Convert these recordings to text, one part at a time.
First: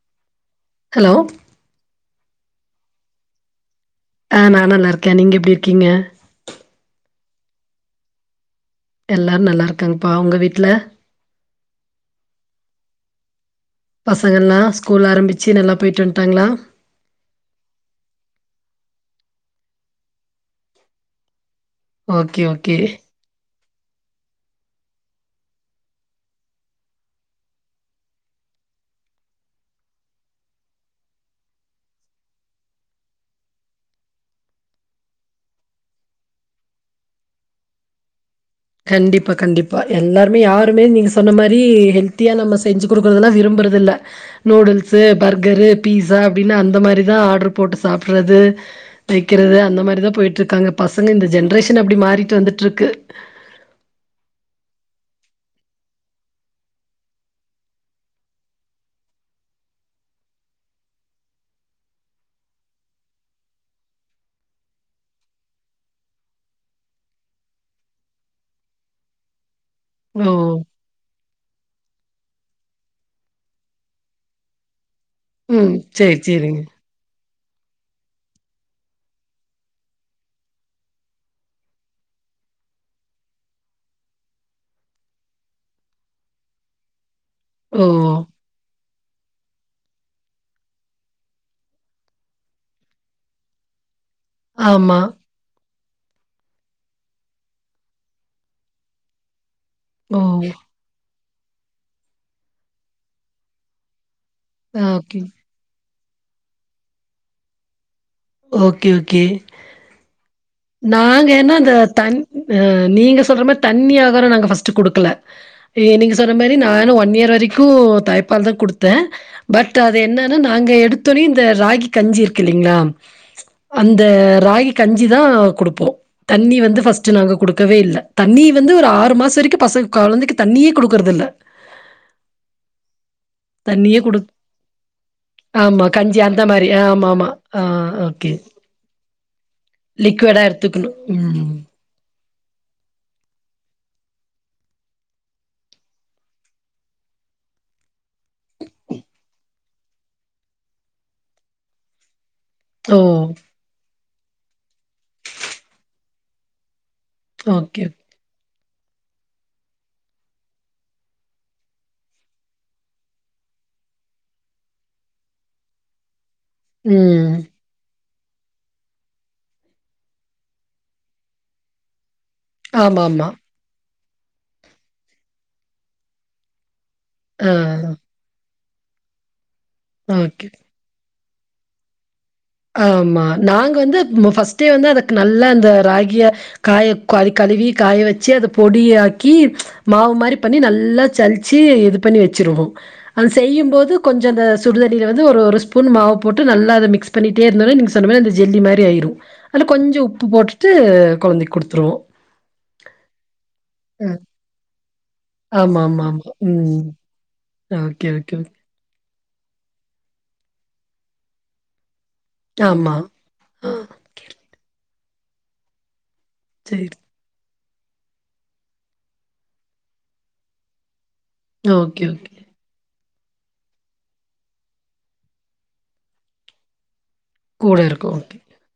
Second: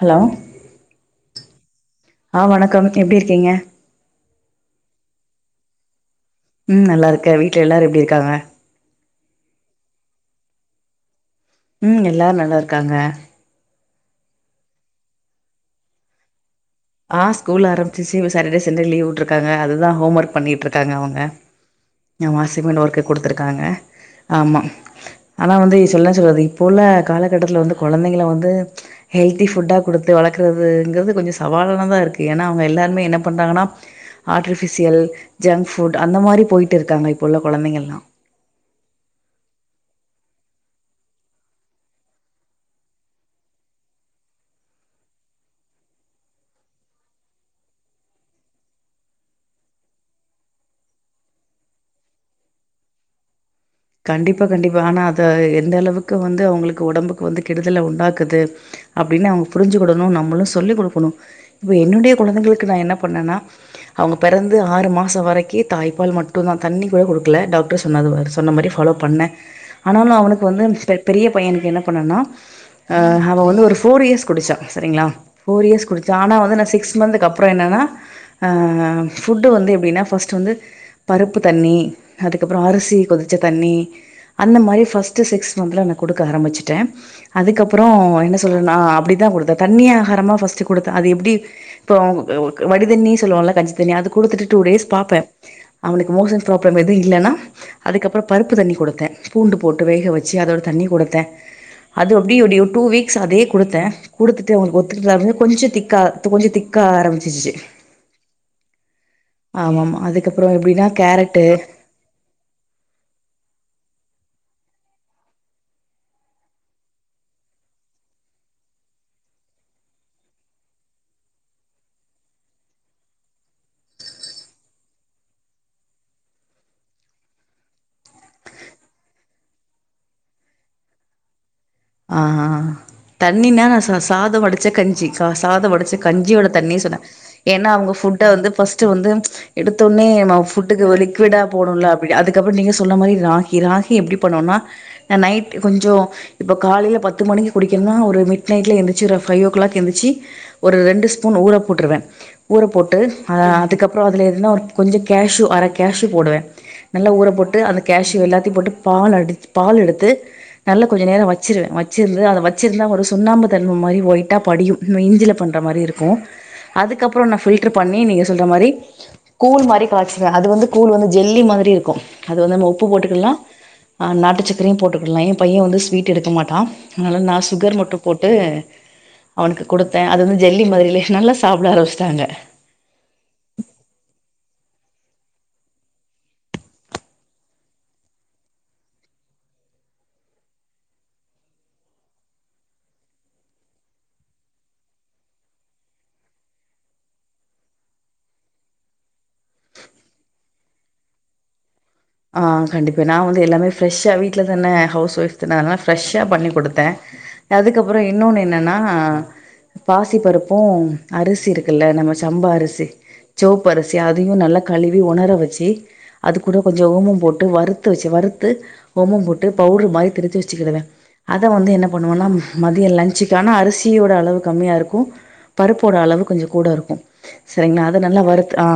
Hello hello ஆ வணக்கோ வணக்கோ எப்டி இருக்கீங்க ஆ நா நல்லாருக்கேன் நீங்க எப்டி இருக்கீங்க ம் நல்லாருக்க வீட்ல எல்லாரு எப்டி இருக்காங்க எல்லாரு நல்லாருக்காங்கப்பா உங்க வீட்ல ம் எல்லாரு நல்லாருக்காங்க பசங்கள்லா ஸ்கூல் ஆரம்பிச்சி நல்லா போய்ட்டு வந்ட்டாங்ளா ஆ ஸ்கூல் ஆரமிச்சு சிவு சாட்டர்டே சண்டே லீவ் உட்ருக்காங்க அதுதா ஹோம் ஒர்க் பண்ணிட்ருக்காங்க அவுங்க ஓகே ஓகே வாசிமல் ஒர்க்கு குடுத்துருக்காங்க ஆமா ஆனா வந்து சொல்ற சொல்லாத இப்போ உள்ள காலகட்டத்துல வந்து கொழந்தைங்கள வந்து ஹெல்தி ஃபுட்டா குடுத்து வளர்க்கறதுங்கிறது கொஞ்சோ சவாலானதா இருக்கு எனா அவுங்க எல்லாருமே என்ன பண்றாங்கன்னா ஆர்டிபிஷியல் ஜங்க் ஃபுட் அந்த மாரி போய்ட்டு இருக்காங்க இப்போ உள்ள கொழந்தைங்கள்லா கண்டிப்பா கண்டிப்பா எல்லாருமே யாருமே நீங்கள் சொன்ன மாரி ஹெல்த்தியா நம்ம செஞ்சு குடுக்கறதுலா விரும்புறதில்ல நூடுல்ஸு பர்கரு பீஸா அப்டின்னு அந்த மாரிதா ஆட்ரு போட்டு சாப்புட்றது வெக்கிறது அந்த மாரிதா போய்ட்ருக்காங்க பசங்க இந்த ஜென்ரேஷன் அப்டி மாறிட்டு வந்துட்ருக்கு கண்டிப்பா கண்டிப்பா ஆனா அத எந்த அளவுக்கு வந்து அவுங்களுக்கு ஒடம்புக்கு வந்து கெடுதல உண்டாக்குது அப்டின்னு அவுங்க புரிஞ்சுக்கொடணு நம்மளு சொல்லிக்குடுக்கணு இப்ப என்னுடைய கொழந்தைகளுக்கு நா என்ன பண்ணேன்னா அவங்க பெறந்து ஆறு மாசோ வரிக்கு தாய்ப்பால் மட்டுதா தண்ணிகூட குடுக்கல டாக்டர் சொன்னது வர் சொன்ன மாரி ஃபாலோ பண்ண ஆனாலு ஓ அவனுக் வந்து பெரிய பையனுக்கு என்ன பண்ணன்னா அ அவ வந்து ஒரு ஃபோர் இயர்ஸ் குடிச்சா செரிங்ளா ஃபோர் ம் இயர்ஸ் குடிச்சா சேரி ஆனா வந்து சேரிங்க நா சிக்ஸ் மந்த்துக்கு அப்புறோ என்னன்னா ஆ ஃபுட்டு வந்து எப்டின்னா ஃபஸ்ட்டு வந்து பருப்பு தண்ணி அதுக்கப்புறோ அரிசி கொதி ச தண்ணி அந்த மாரி ஃபஸ்ட்டு சிக்ஸ் மந்த்துல நா குடுக்க ஆரம்பிச்சுட்டே அதுக்கப்பறோ ஓ என்ன சொல்றே நா அப்டித்தா குடுத்தே தண்ணி ஆகாரமா ஃபஸ்ட்டு குடுத்த அது எப்டி இப்போ அவுங்க வடிதண்ணி சொல்லுவோல கஞ்சி தண்ணி அது குடுத்துட்டு டூ டேஸ் ஆமா பாப்பே அவனுக்கு மோசன் ப்ராப்ளம் எது இல்லன்னா அதுக்கப்றோ பருப்பு தண்ணி குடுத்தே பூண்டு போட்டு வேக ஓ வெச்சு அதோட தண்ணி குடுத்தே அது அப்டி அப்டி ஒரு டூ வீக்ஸ் அதே குடுத்தே குடுத்துட்டு அவுனுக்கு ஒத்துக்குதா ஓகே அப்டினு கொஞ்சோ திக்கா கொஞ்சோ திக் கா ஆரம்பிச்சுருச்சி ஓகே ஓகே ஆமாம்மா அதுக்கப்றோ எப்டின்னா கேரட்டு தண் அ நீங்க சொல்ற மாரி தண்ணி ஆகாரோ நாங்க பஸ்ட்டு குடுக்கல ஏ நீங்க சொன்ன மாரி நானு ஒன் இயர் வரைக்கு தாய்ப்பால் தா குடுத்த பட் அது என்னனா நாங்க எடுத்தொனே இந்த ராகி கஞ்சி இருக்கில்லிங்ளா அந்த ராகி கஞ்சிதா குடுப்போ தண்ணி வந்து ஃபர்ஸ்ட்டு நாங்க குடுக்கவே இல்ல தண்ணி வந்து ஒரு ஆறு மாச வரைக்கு பசங்க கொழந்திக்கு தண்ணியே குடுக்கறதில்ல ஆ ஆ தண்ணினா நா ச தண்ணியே குடுக் சாத வடிச்ச கஞ்சி ச சாத ஆமா வடிச்ச கஞ்சி அந்த கஞ்சியோட மாரி. தண்ணி சொன்ன ஆமாமா. ஆ ஏன்னா அவங்க ஃபுட்ட ஓகே. வந்து ஃபஸ்ட்டு வந்து எடுத்தொன்னே லிக்விடா நம்ம ஃபுட்டுக்கு எடுத்துக்கணும். லிக்விடா ம். போனுல்ல அப் அதுக்கப்றோ நீங்க சொன்ன மாரி ராகி ராகி எப்டி பண்ணோன்னா அ நைட்டு கொஞ்சோ இப்ப காலேல பத்து மணிக்கு குடிக்கின்னா ஒரு மிட்நைட்ல எந்திர்ச்சி ஒர் ஃபைவோ கிளாக் எந்திர்ச்சி ஒரு ரெண்டு ஸ்பூன் ஊற போட்ருவே ஊற போட்டு ஓ! அ அதுக்கப் அப்றோ அதுல எதுனா ஒரு கொஞ்சோ கேஷு அர கேஷு போடுவே நல்லா ஊற போட்டு அந்த ஓகே. கேஷு எல்லாத்தியு போட்டு பால் அடி பால் எடுத்து நல்லா கொஞ்ச நேரோ வச் ச்சிருவே வச்சிருந்து அத வச்சிருந்த ஒரு சுண்ணாம்பு தன்ம மாரி ஒய்ட்டா படியு நம்ம இஞ்சில பண்ற மாரி இருக்கு அதுக்கப்பறோ ம். நா ஃபில் ட்ரு பண்ணி நீங்க சொல்ற மாரி கூழ் மாரி காச்சுவ அது வந்து கூழ் வந்து ஜெல்லி மாதிரி இருக்கு அது வந்து நம்ம உப்பு ஆமாமா. போட்டுகல்லா அ நாட்டுச்சக்கரையு போட்டுகல்லா என் பைய வந்து ஸ்வீட் எடுக்க மாட்டா அதனால நா ஆ சுகர் மட்டு போட்டு அவனுக்கு குடுத்தே அது ஓகே. வந்து ஜெல்லி மாதிரில நல்லா சாப்ட ஆரமிச்டாங்க ஆமா நாங்க வந்து ம் ஃபர்ஸ்ட்டே வந்து அதக் நல்லா அந்த ராகிய காய கு கழுவி காய வச்சு அத பொடியாக்கி மாவு மாரி பண்ணி நல்லா சல்ச்சு இது பண்ணி வெச்சிருவோ அது செய்யும்போது கொஞ்ச அந்த சுடுதண்ணில வந்து ஒரு ஒரு ஸ்பூன் மாவு போட்டு நல்லா அத மிக்ஸ் பண்ணிட்டே இருந்தோனா நீங்க சொன்ன மாரிஅந்த ஜெல்லி மாரி ஆய்ரு அல கொஞ்சஉப்பு போட்டுட்டு கொழந்தைக் குடுத்துருவோ ஆ கண்டிப்பா நா வந்து எல்லாமே ஃப்ரெஷ்ஷா வீட்ல தான ஹவ்ஸ் ஒய்ஃப் அதனாலா ஆமா, ஆமா, ஃப்ரெஷ்ஷா ஆமா. பண்ணி ம். குடுத்தே அதுக்கப்பறோ ஓகே, ஓகே, இன்னோன்னு ஓகே. என்னென்னா பாசி பருப்பு அரிசிருக் க்குல்ல நம்ம சம்பா அரிசி ஆமா. சொவ்ப் ஆ, அரிசி அதியு நல்ல கழுவி வொணர வெச்சி அது கூடோ கொஞ்சோ சரி. ஓமம் போட்டு வறுத்து வெச்சு வறுத்து ஓமம் போட்டு பவ்ட்ரு மாரி திருச்சு வெச்சுக்கிடுவே அத வந்து என்ன ஓகே, பண்ணுவன்னா ஓகே. ம் மதிய லன்ச்சுக்கானா அரிசியோட அளவு கம்மியா இருக்கு பருப்போட அளவு கொஞ்சோ கூடருக்கு கூட செரிங்ளா அது இருக்கும். நல்லா ஓகே. வருத் ஆ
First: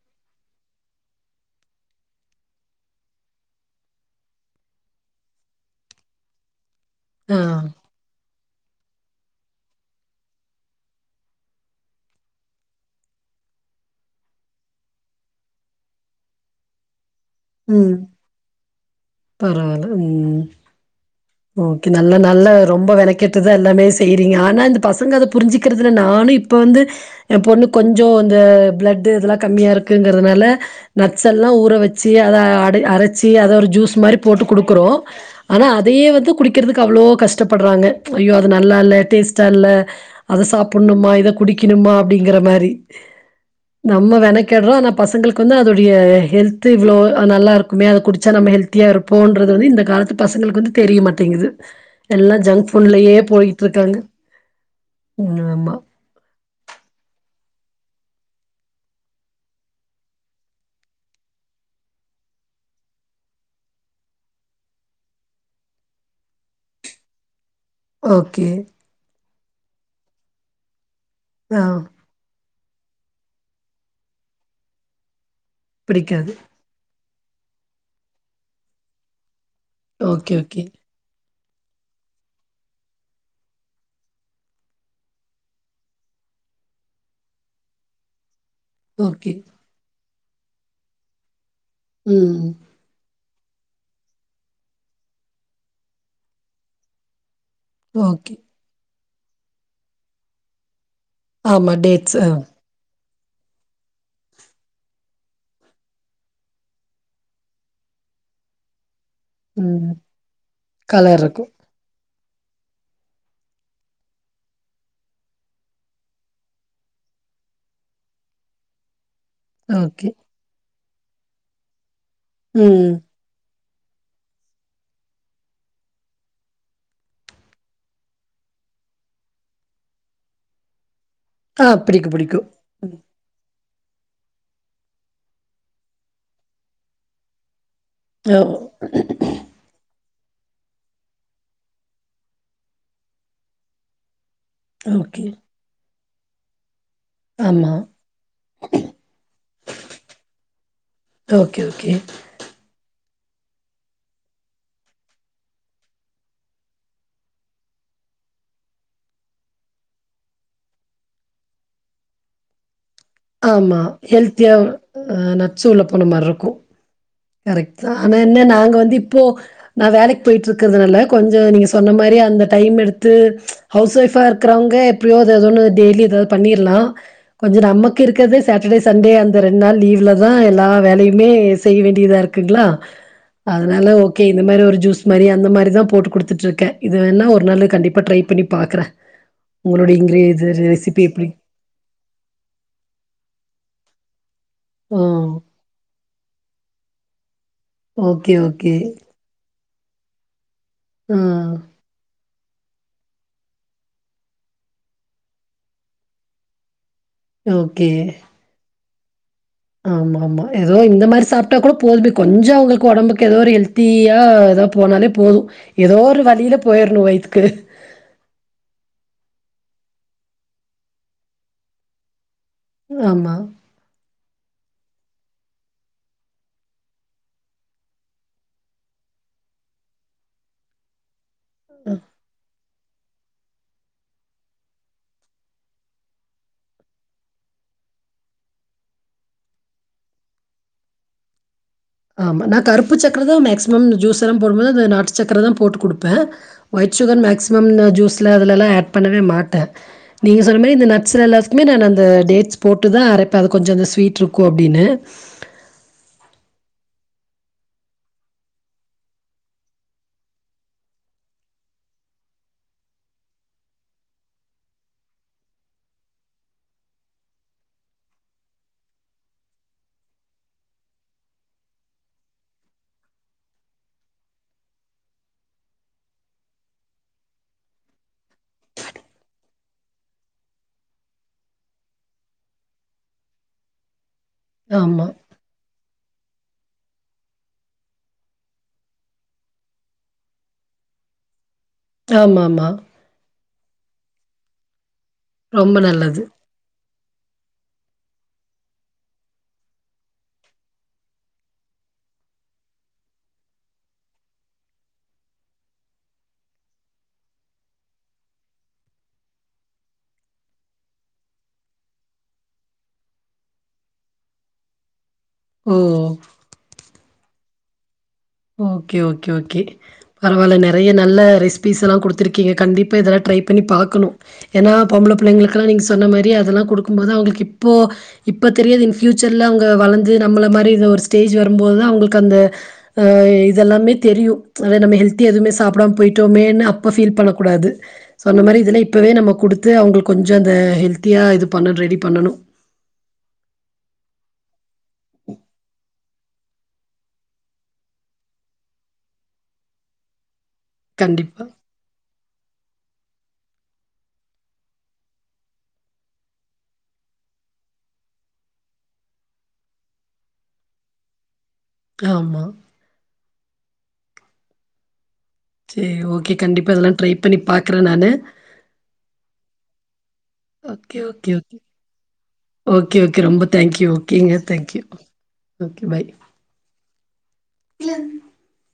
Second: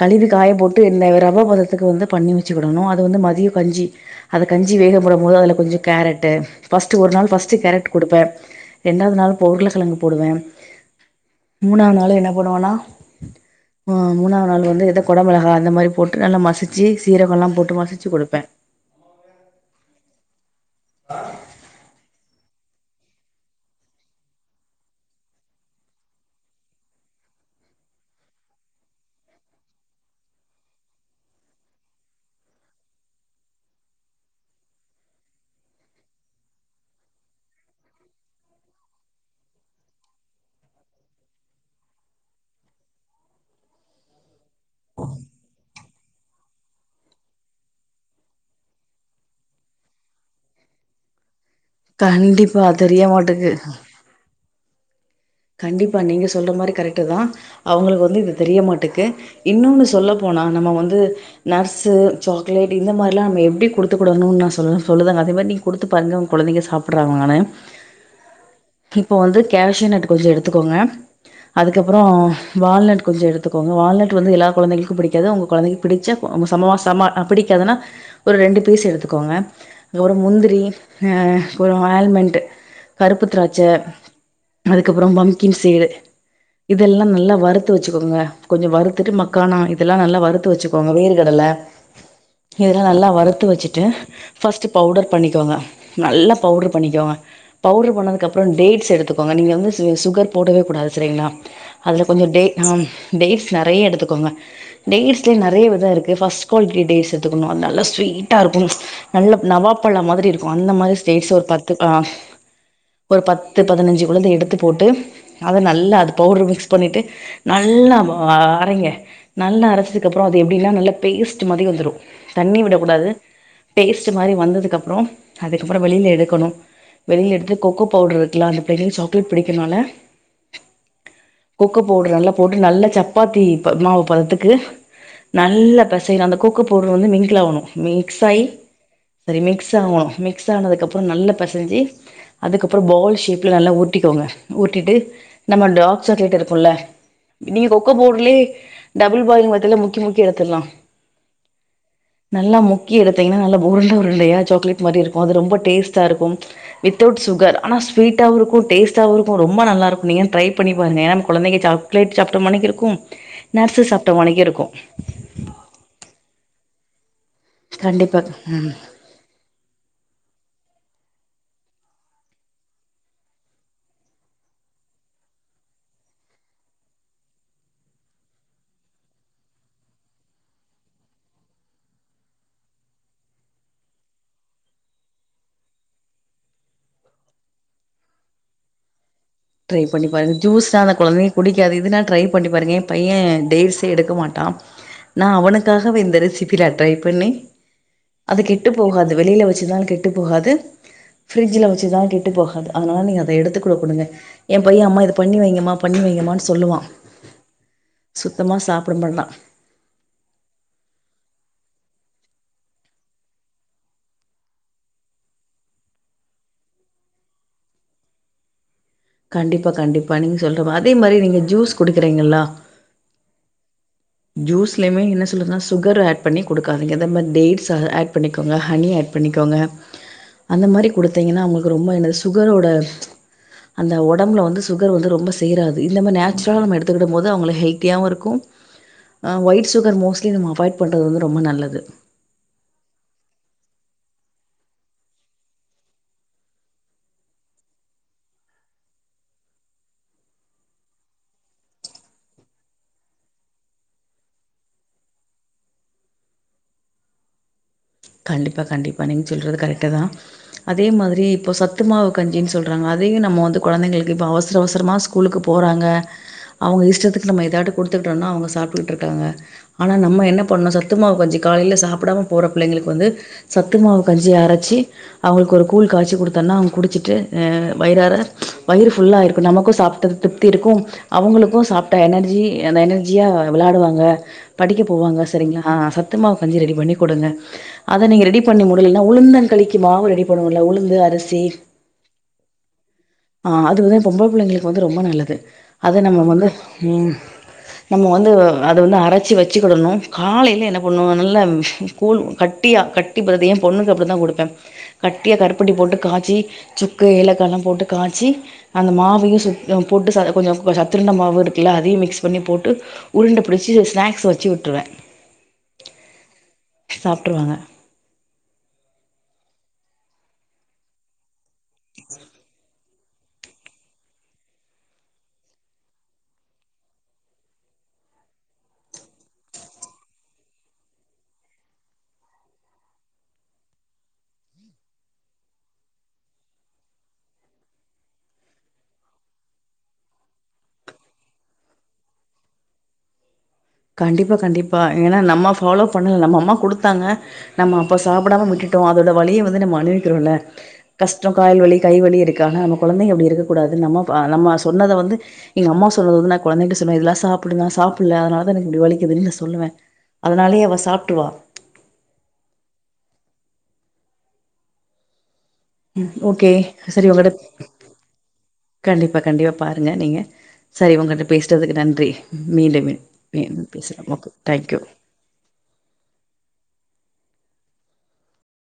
கழுவி காய போட்டு இந்த ரவ பதத் துக்கு வந்து பண்ணி வெச்சுகடணு அது வந்து மதிய கஞ்சி அத கஞ்சி வேக போடும்போது அதுல கொஞ்ச கேரட்டு ஃபஸ்ட்டு ஒரு நாள் ஆ. ஃபஸ்ட்டு கேரட் குடுப்பே ரெண்டாவுது நாள் பவ் உருள கெழங்கு போடுவே மூணாது நாளு என்ன பண்ணுவனா அ மூணாது நாள் வந்து இத கொடமொளகா அந்த மாரி போட்டு நல்லா மசிச்சி சீரகோலா போட்டு ம். மசிச்சி குடுப்பே பரவால்ல ம் ஓகே நல்லா நல்ல ரொம்ப மெனக்கெட்டுதா எல்லாமே செய்றீங்க ஆனா இந்த பசங்க அத புரிஞ்சுக்றதுல நானு இப் இப்போ வந்து என் பொண்ணுக் கொஞ்சோ இந்த ப்ளட்டு இதெல்லா கம்மியாக இருக்குங்றனால நட்ஸெல்லா ஊற வெச்சு அத அட அரச்சி அத ஒரு ஜூஸ் மாரி போட்டு குடுக்குறோ ஆனா அதயே வந்து குடிக்றதுக்கு அவ்ளோ கஷ்டப்பட்றாங்க ஐயோ அது நல்லால டேஸ்ட்டால்ல அத சாப்டணுமா இத குடிக்கணுமா அப்டிங்கற மாரி நம்ம மெனக்கெட்றோ ஆனா பசங்களுக்கு வந்து அதோடய ஹெல்த்து இவ்ளோ நல்லா இருக்குமே அத குடிச்சா நம்ம ஹெல் த்தியா இருப்போன்றது வந்து இந்த காலத்து பசங்களுக்கு வந்து தெரிய மாட்டேங்குது எல்லா கண்டிப்பா ஜங்க் தெரிய ஃபுட்லயே மாட்டுக்கு போய்ட்ருக்காங்க உ ஆமா இப்ப நீங்க சொல்ற மாரி கரெக்ட்டு தா அவங்களுக்கு வந்து இது தெரியமாட்டேக்கு இன்னொன்னு சொல்ல போனா நம்ம வந்து நட்ஸு சாக்லேட் இந்த மாரிலா நம்ம எப்டி கொடுத்துக்கடணும்னு நா சொ சொல்லுரேங்க அதே மாரி நீ கொடுத்து பாருங்க உங்க குழந்தைங்க சாப்பிடுறாங்களானு ஓகே இப்போ வந்து கேஷவ் நட்டு கொஞ்சோ எடுத்துக்கோங்க ஆ அதுக்கப்புறோ வால்நட் கொஞ்சோ எடுத்துக்கோங்க வால்நட் வந்து எல்லா குழந்தைளுக்கு பிடிக்காது உங்க குழந்தைக்கு பிடிச்சா பிடிக்காது. செம செம பிடிக்காதுன்னா ஒரு ரெண்டு பீஸ் எடுத்துக்கோங்க ஒரு ஓகே, முந்திரி ஓகே, அ கொஞ்சோ ஆயில்மண்ட் கருப்பு திராட்ச அதுக்கப்புறோ பம்கின் சீடு இதெல்லா நல்லா வறுத்து வச்சுக்கோங்க கொஞ்சோ வறுத்துட்டு ஓகே. மக்கானம் இதெல்லா நல்லா வறுத்து வச்சுக்கோங்க வேறு கடல ம் ம் இதெல்லா நல்லா வறுத்து வச்சுட்டு ஃபர்ஸ்ட் பவுடர் பண்ணிக்கோங்க நல்லா பவுடர் பண்ணிக்கோங்க பவுடர் பண்ணதுக்கு ஓகே. அப்புறோ டேட்ஸ் எடுத்துக்கோங்க நீங்க வந்து சுகர் போடவே கூடாது சரிங்களா ஆமா அதல டேட்ஸ். கொஞ்சோ டே ஆ டேட்ஸ் நிறைய எடுத்துக்கோங்க டேட்ஸ்லயே நிறைய விதோ இருக்கு ஃபர்ஸ்ட் குவாலிட்டி டேட்ஸ் எடுத்துக்கணு அ நல்ல ஸ்வீட்டா இருக்கு நல்லா நவா ம். பழ மாதிரி இருக்கு அந்த மாதிரி கலர் டேட்ஸ ஒரு இருக்கும். பத்து அ ஒரு பத்து பதினஞ்சு உழுந்த எடுத்து போட்டு அத நல்லா அது பவுடரு மிக்ஸ் பண்ணிட்டு நல்லா அரைங்க நல்லா அரைச்சதுக்கு ஓகே. அப்புறோ அது எப்படின்னா நல்ல பேஸ்ட் மாதிரி வந்துடு தண்ணி ம். விடக்கூடாது பேஸ்ட் மாதிரி வந்ததுக்கப்புறோ ஆதுக்கப்புறோ வெளியில எடுக்கணு வெளியில எடுத்து கொக்கோ பவுடர் இருக்குல அந்த பெரிய சாக்லேட் பிடிக்கனால ஆ கொக்கோ பிடிக்கும், பவுடர் நல்லா பிடிக்கும். போட்டு நல்ல சப்ப ம். சப்பாத்தி மாவு பதத்துக்கு நல்ல பெசயணு அந்த கொக்கோ பவுடர் வந்து மிங்கில் ஆகணு ஓ. மிக்ஸாயி சரி மிக்ஸ் ஆகணு மிக்ஸ் ஆனதுக்கு அப்புறோ நல்லா பெசஞ்சு அதுக்கப்புறோ பால் ஷேப் நல்லா ஊத்திக்கோங்க ஊட்டிட்டு ஓகே. நம்ம டார்க்சாக்கலேட் இருக்கும்ல நீங்க ஆமா. கொக்கோ பவுடர்லயே டபுள் பாலிங் பதத்தில முக்கி முக்கி எடத்துடலா ஓகே, ஓகே. நல்லா முக்கி எடுத்தீங்கன்னா நல்லா உருண்டை உருண்டையா சாக்லேட் மாரி இருக்கு அது ரொம்ப டேஸ்ட்டா இருக்கு வித்தவுட் சுகர் ஆனா ஸ்வீட் டா இருக்கு டேஸ்டாவு இருக்கு ரொம்ப நல்லா இருக்கு நீங்க வேணா ட்ரை பண்ணி பாருங்க என்னா குழந்தைங்க சாக்லேட் சாப்ட்ட மாணிக்க இருக்கு ஆமா நட்ஸு சாப்ட்ட மானிக்கு ஹெல்த்தியாவு இருக்கு ஆ நட்ஸு உள்ள போன மாரி இருக்கு கரெக்ட் தா ஆனா கண்டிப்பா என்ன ம் நாங்க வந்து இப்போ நா வேலைக்கு போய்ட்டு இருக்கிறதுனால கொஞ்சோ நீங்க சொன்ன மாரி அந்த டைம் எடுத்து ஹவுஸ் ஒய்ஃபா இருக்கிறவங்க எப்டியோ எதாது ஒன்னு டெய்லி எதாது பண்ணிரலா கொஞ்சோ நமக்கு இருக்குரதே சாட்டர்டே சண்டே அந்த ரெண்டு நாள் லீவ்லதா எல்லா வேலயுமே செய்ய வேண்டியதா இருக்குங்களா அதனால ஓகே இந்த மாரி ஒரு ஜூஸ் மாரி அந்த மாரிதா போட்டு குடுத்துட்டு இருக்கே இது வேணா ஒரு நாள் கண்டிப்பா ட்ரை பண்ணி பாக்குறே ட்ரை பண்ணி பாரு ஜூஸ் அந்த எப்படி? குழந்தைங்க குடிக்க காது இதுனா ட்ரை பண்ணி பாருங்க பையே டேட்ஸே எடுக்க மாட்டா ஆ. நா அவனுக்கு காகவே இந்த ரெசிபில ட்ரை பண்ணி ஓகே, அது கெட்டு ஓகே. போகாது வெளில வச்சுதா கெட்டு போகாது ஆ. ஃபிரிட்ஜுல வச்சுதான் கெட் டு போகாது அதுனால நீங்க அத எடுத்துக்கூட குடுங்க என் பையன் அம்மா இத பண்ணி வைங்கமா பண்ணி வைங்கமான் சொல்லுவான் ஓகே சுத்தம சாப்ட மாட்டான் ஆமா ஆமா எதோ இந்த மாரி சாப்ட்டா கூட போதுமே கொஞ்சோ அவுங்ளுக்கு ஒடம்புக்கு எதோ ஒரு ஹெல்த்தீயா எதோ போனாலே போது எதோ ஒரு வழியில போய்ர்ணு வயித்துக்கு கண்டிப்பா கண்டிப்பா நீங்க சொல்றமா அதே மாரி நீங்க ஜூஸ் குடுக்குறீங்களா ஆமா ஜூஸ்லமே என்ன சொல்றதுனா சுகர் ஆட் பண்ணி குடுக்காதீங்க அத மாரி டேட்ஸ ஆட் பண்ணிக்கோங்க ஹனி ஆட் பண்ணிக்கோங்க அந்த மாரி குடுத்தீங்கனா அவ்ங்ளுக்கு ரொம்ப இந்த சுகரோட அந்த ஒடம்புல வந்து சுகர் வந்து ரொம்ப சேராது இந்த மாரி நேச்சுரலா நம்ம எடுத்துக்கிடும்போது அவுங்கள ஹெல்த்தியாவு இருக்கு ஆ ஒயிட் சுகர் மோஸ்ட்லி நம்ம அவாய்ட் பண்றது வந்து ரொம்ப நல்லது ஆமா நா கருப்பு சக்கர தா மேக்சிமம் ஜூஸெலா போடும்போது அந்த நாட்டு சக்கர தா போட்டு குடுப்ப ஒயிட் சுகர் மேக்ஸிமம் நா ஜூஸ்ல அதுலலா ஆட் பண்ணவே மாட்ட நீங்க சொன்ன மாரி இந்த நடஸ்ல எல்லாத்துக்குமே நா அந்த டேட்ஸ் போட்டு தா அரைப்ப அது கொஞ்சோ அந்த ஸ்வீட்ருக்கு அப்டினு கண்டிப்பா கண்டிப்பா நீங்க சொல்றது கரெட்டாதா அதே மாதிரி இப்போ சத்துமாவு கஞ்சின் சொல்றாங்க அதையு நம்ம வந்து கொழந்தைங்களுக்கு இப்ப அவசர அவசரமா ஸ் கூலுக்கு போறாங்க அவுங்க இஷ்டத்துக்கு நம்ம எதாடு குடுத்துக்கிட்டோனா அவுங்க சாப்புடுட்ருக்காங்க ஆனா நம்ம என்ன பண்ணூ சத்துமாவு கஞ்சி காலேல சாப்புடாம போற பிள்ளைங்களுக்கு வந்து சத்து மாவு கஞ்சிய அரச்சி அவுங்குளுக்கு ஒரு கூழ் காச்சி குடுத்தன்னா அவ்ங் குடிச்சிட்டு் அ வயிறார வயிறு ஃபுல்லா ஆயிருக்கு நமக்கு சாப்ட்டது திருப் த்தி இருக்கு அவுங்களுக்கு சாப்ட்ட எனர்ஜி அந்த எனர்ஜியா விளாடுவாங்க படிக்க ஆமா, போவாங்க சரிங்ளா சத்து மாவு ‌கஞ்சி ரெடி பண்ணி குடுங்க அத நீங்க ரெடி பண்ணி முடுலுன்னா உளுந்தன் களிக்கு மாவு ரெடி பண்ணுவோல உளுந்து அரிசி ஆமாம்மா ஆ அது வந்து பொம்பள புள்ளைங்களுக்கு வந்து ரொம்ப நல்லது ரொம்ப அத நல்லது. நம்ம வந்து ம் நம்ம வந்து அத வந்து அரச்சி வச்சுக்கிடணு காலைல என்ன பண்ணூ நல்ல கூழ் கட்டியா கட்டி பாதி ஏன் பொண்ணுக்கு அப்டிதா குடுப்ப கட்டியா கருப்பட்டி போட்டு காய்ச்சி சுக்கு ஏலக்காலா போட்டு காச்சி அந்த மாவையு சுத்தண்ணி போட்டு ச கொஞ்சோ சத்துருண்ட மாவு இருக்குல அதையு மிக்ஸ் பண்ணி போட்டு உருண்ட புடிச்சு ஸ்நாக்ஸ் வச்சு உட்ருவ ம் சாப்ட்ருவாங்க ஓகே ஓகே ஓகே பரவால்ல நெறைய நல்ல ரெசிபீஸெலா குடுத்துருக்கீங்க கண்டிப் பா இதலா ட்ரை பண்ணி பாக்கணு ஏனா பொம்பள பிள்ளைங்குளுக்கா நீங்க சொன்ன மாரி அதலா குடுக்கும் போது அவ்ங்ளுக் இப்போ இப்ப தெரியாது இன் ஃபியூச்சர்ல அவங்க வளந்து நம்மள மாரி இந்த ஒரு ஸ்டேஜு வரும்போதுதா அவுங்ளுக் அந்த ஆ இதெல்லாமே தெரியு அதே நம்ம ஹெல்த்தியா எதுமே சாப்டாம போய்ட்டோமேனு அப்போ ஃபீல் பண்ணக்கூடாது சொன்ன மாரி இதலா இப்போவே நம்ம குடுத்து அவுங்ளுக் கொஞ்சோ அந்த ஹெல்த்தியா இது பண்ண ரெடி பண்ணணு கண்டிப்பா கண்டிப்பா ஏனா நம்ம ஃபாலோ பண்ணல நம்ம அம்மா குடுத்தாங்க நம்ம அப்ப சாப்புடாம விட்டுட்டோ அதோட வலிய வந்து நம்ம அனுவிக்குறோல கஷ்டோ கண்டிப்பா. கால் வலி கைவலி இருக்கான நம்மோ கொழந்தைங்க அப்டி இருக்ககூடாது நம்மோ அ நம்ம சொன்னத வந்து எங்க அம்மா சொன்னது வந்து நா கொழந்தைக்கு சொல்வே இதுலா சாப்புடு நா சாப்புல அதுனால அதா எனக்கு இப்டி வலிக்குதுன் நா சொல்லுவே அதனாலயே அவ சாப்ட்ருவா ஆமா சரி ம் ஓகே கண்டிப்பா இதெல்லாம் சரி ட்ரை உங்கிட்ட பண்ணி பாக்குறேன் நானு. கண்டிப்பா கண்டிப்பா பாருங்க நீங்க சரி ஓகே, உங்கிட்ட ஓகே, ஓகே. பேசுறதுக்கு நன்றி மீண்டும் ஓகே, ஓகே. ரொம்ப மீண்டும் தேங்க்யூ. பேசுலாம் ஓகே ஓகேங்க. தேங்க்யூ ஓகே பாய் [unintelligible]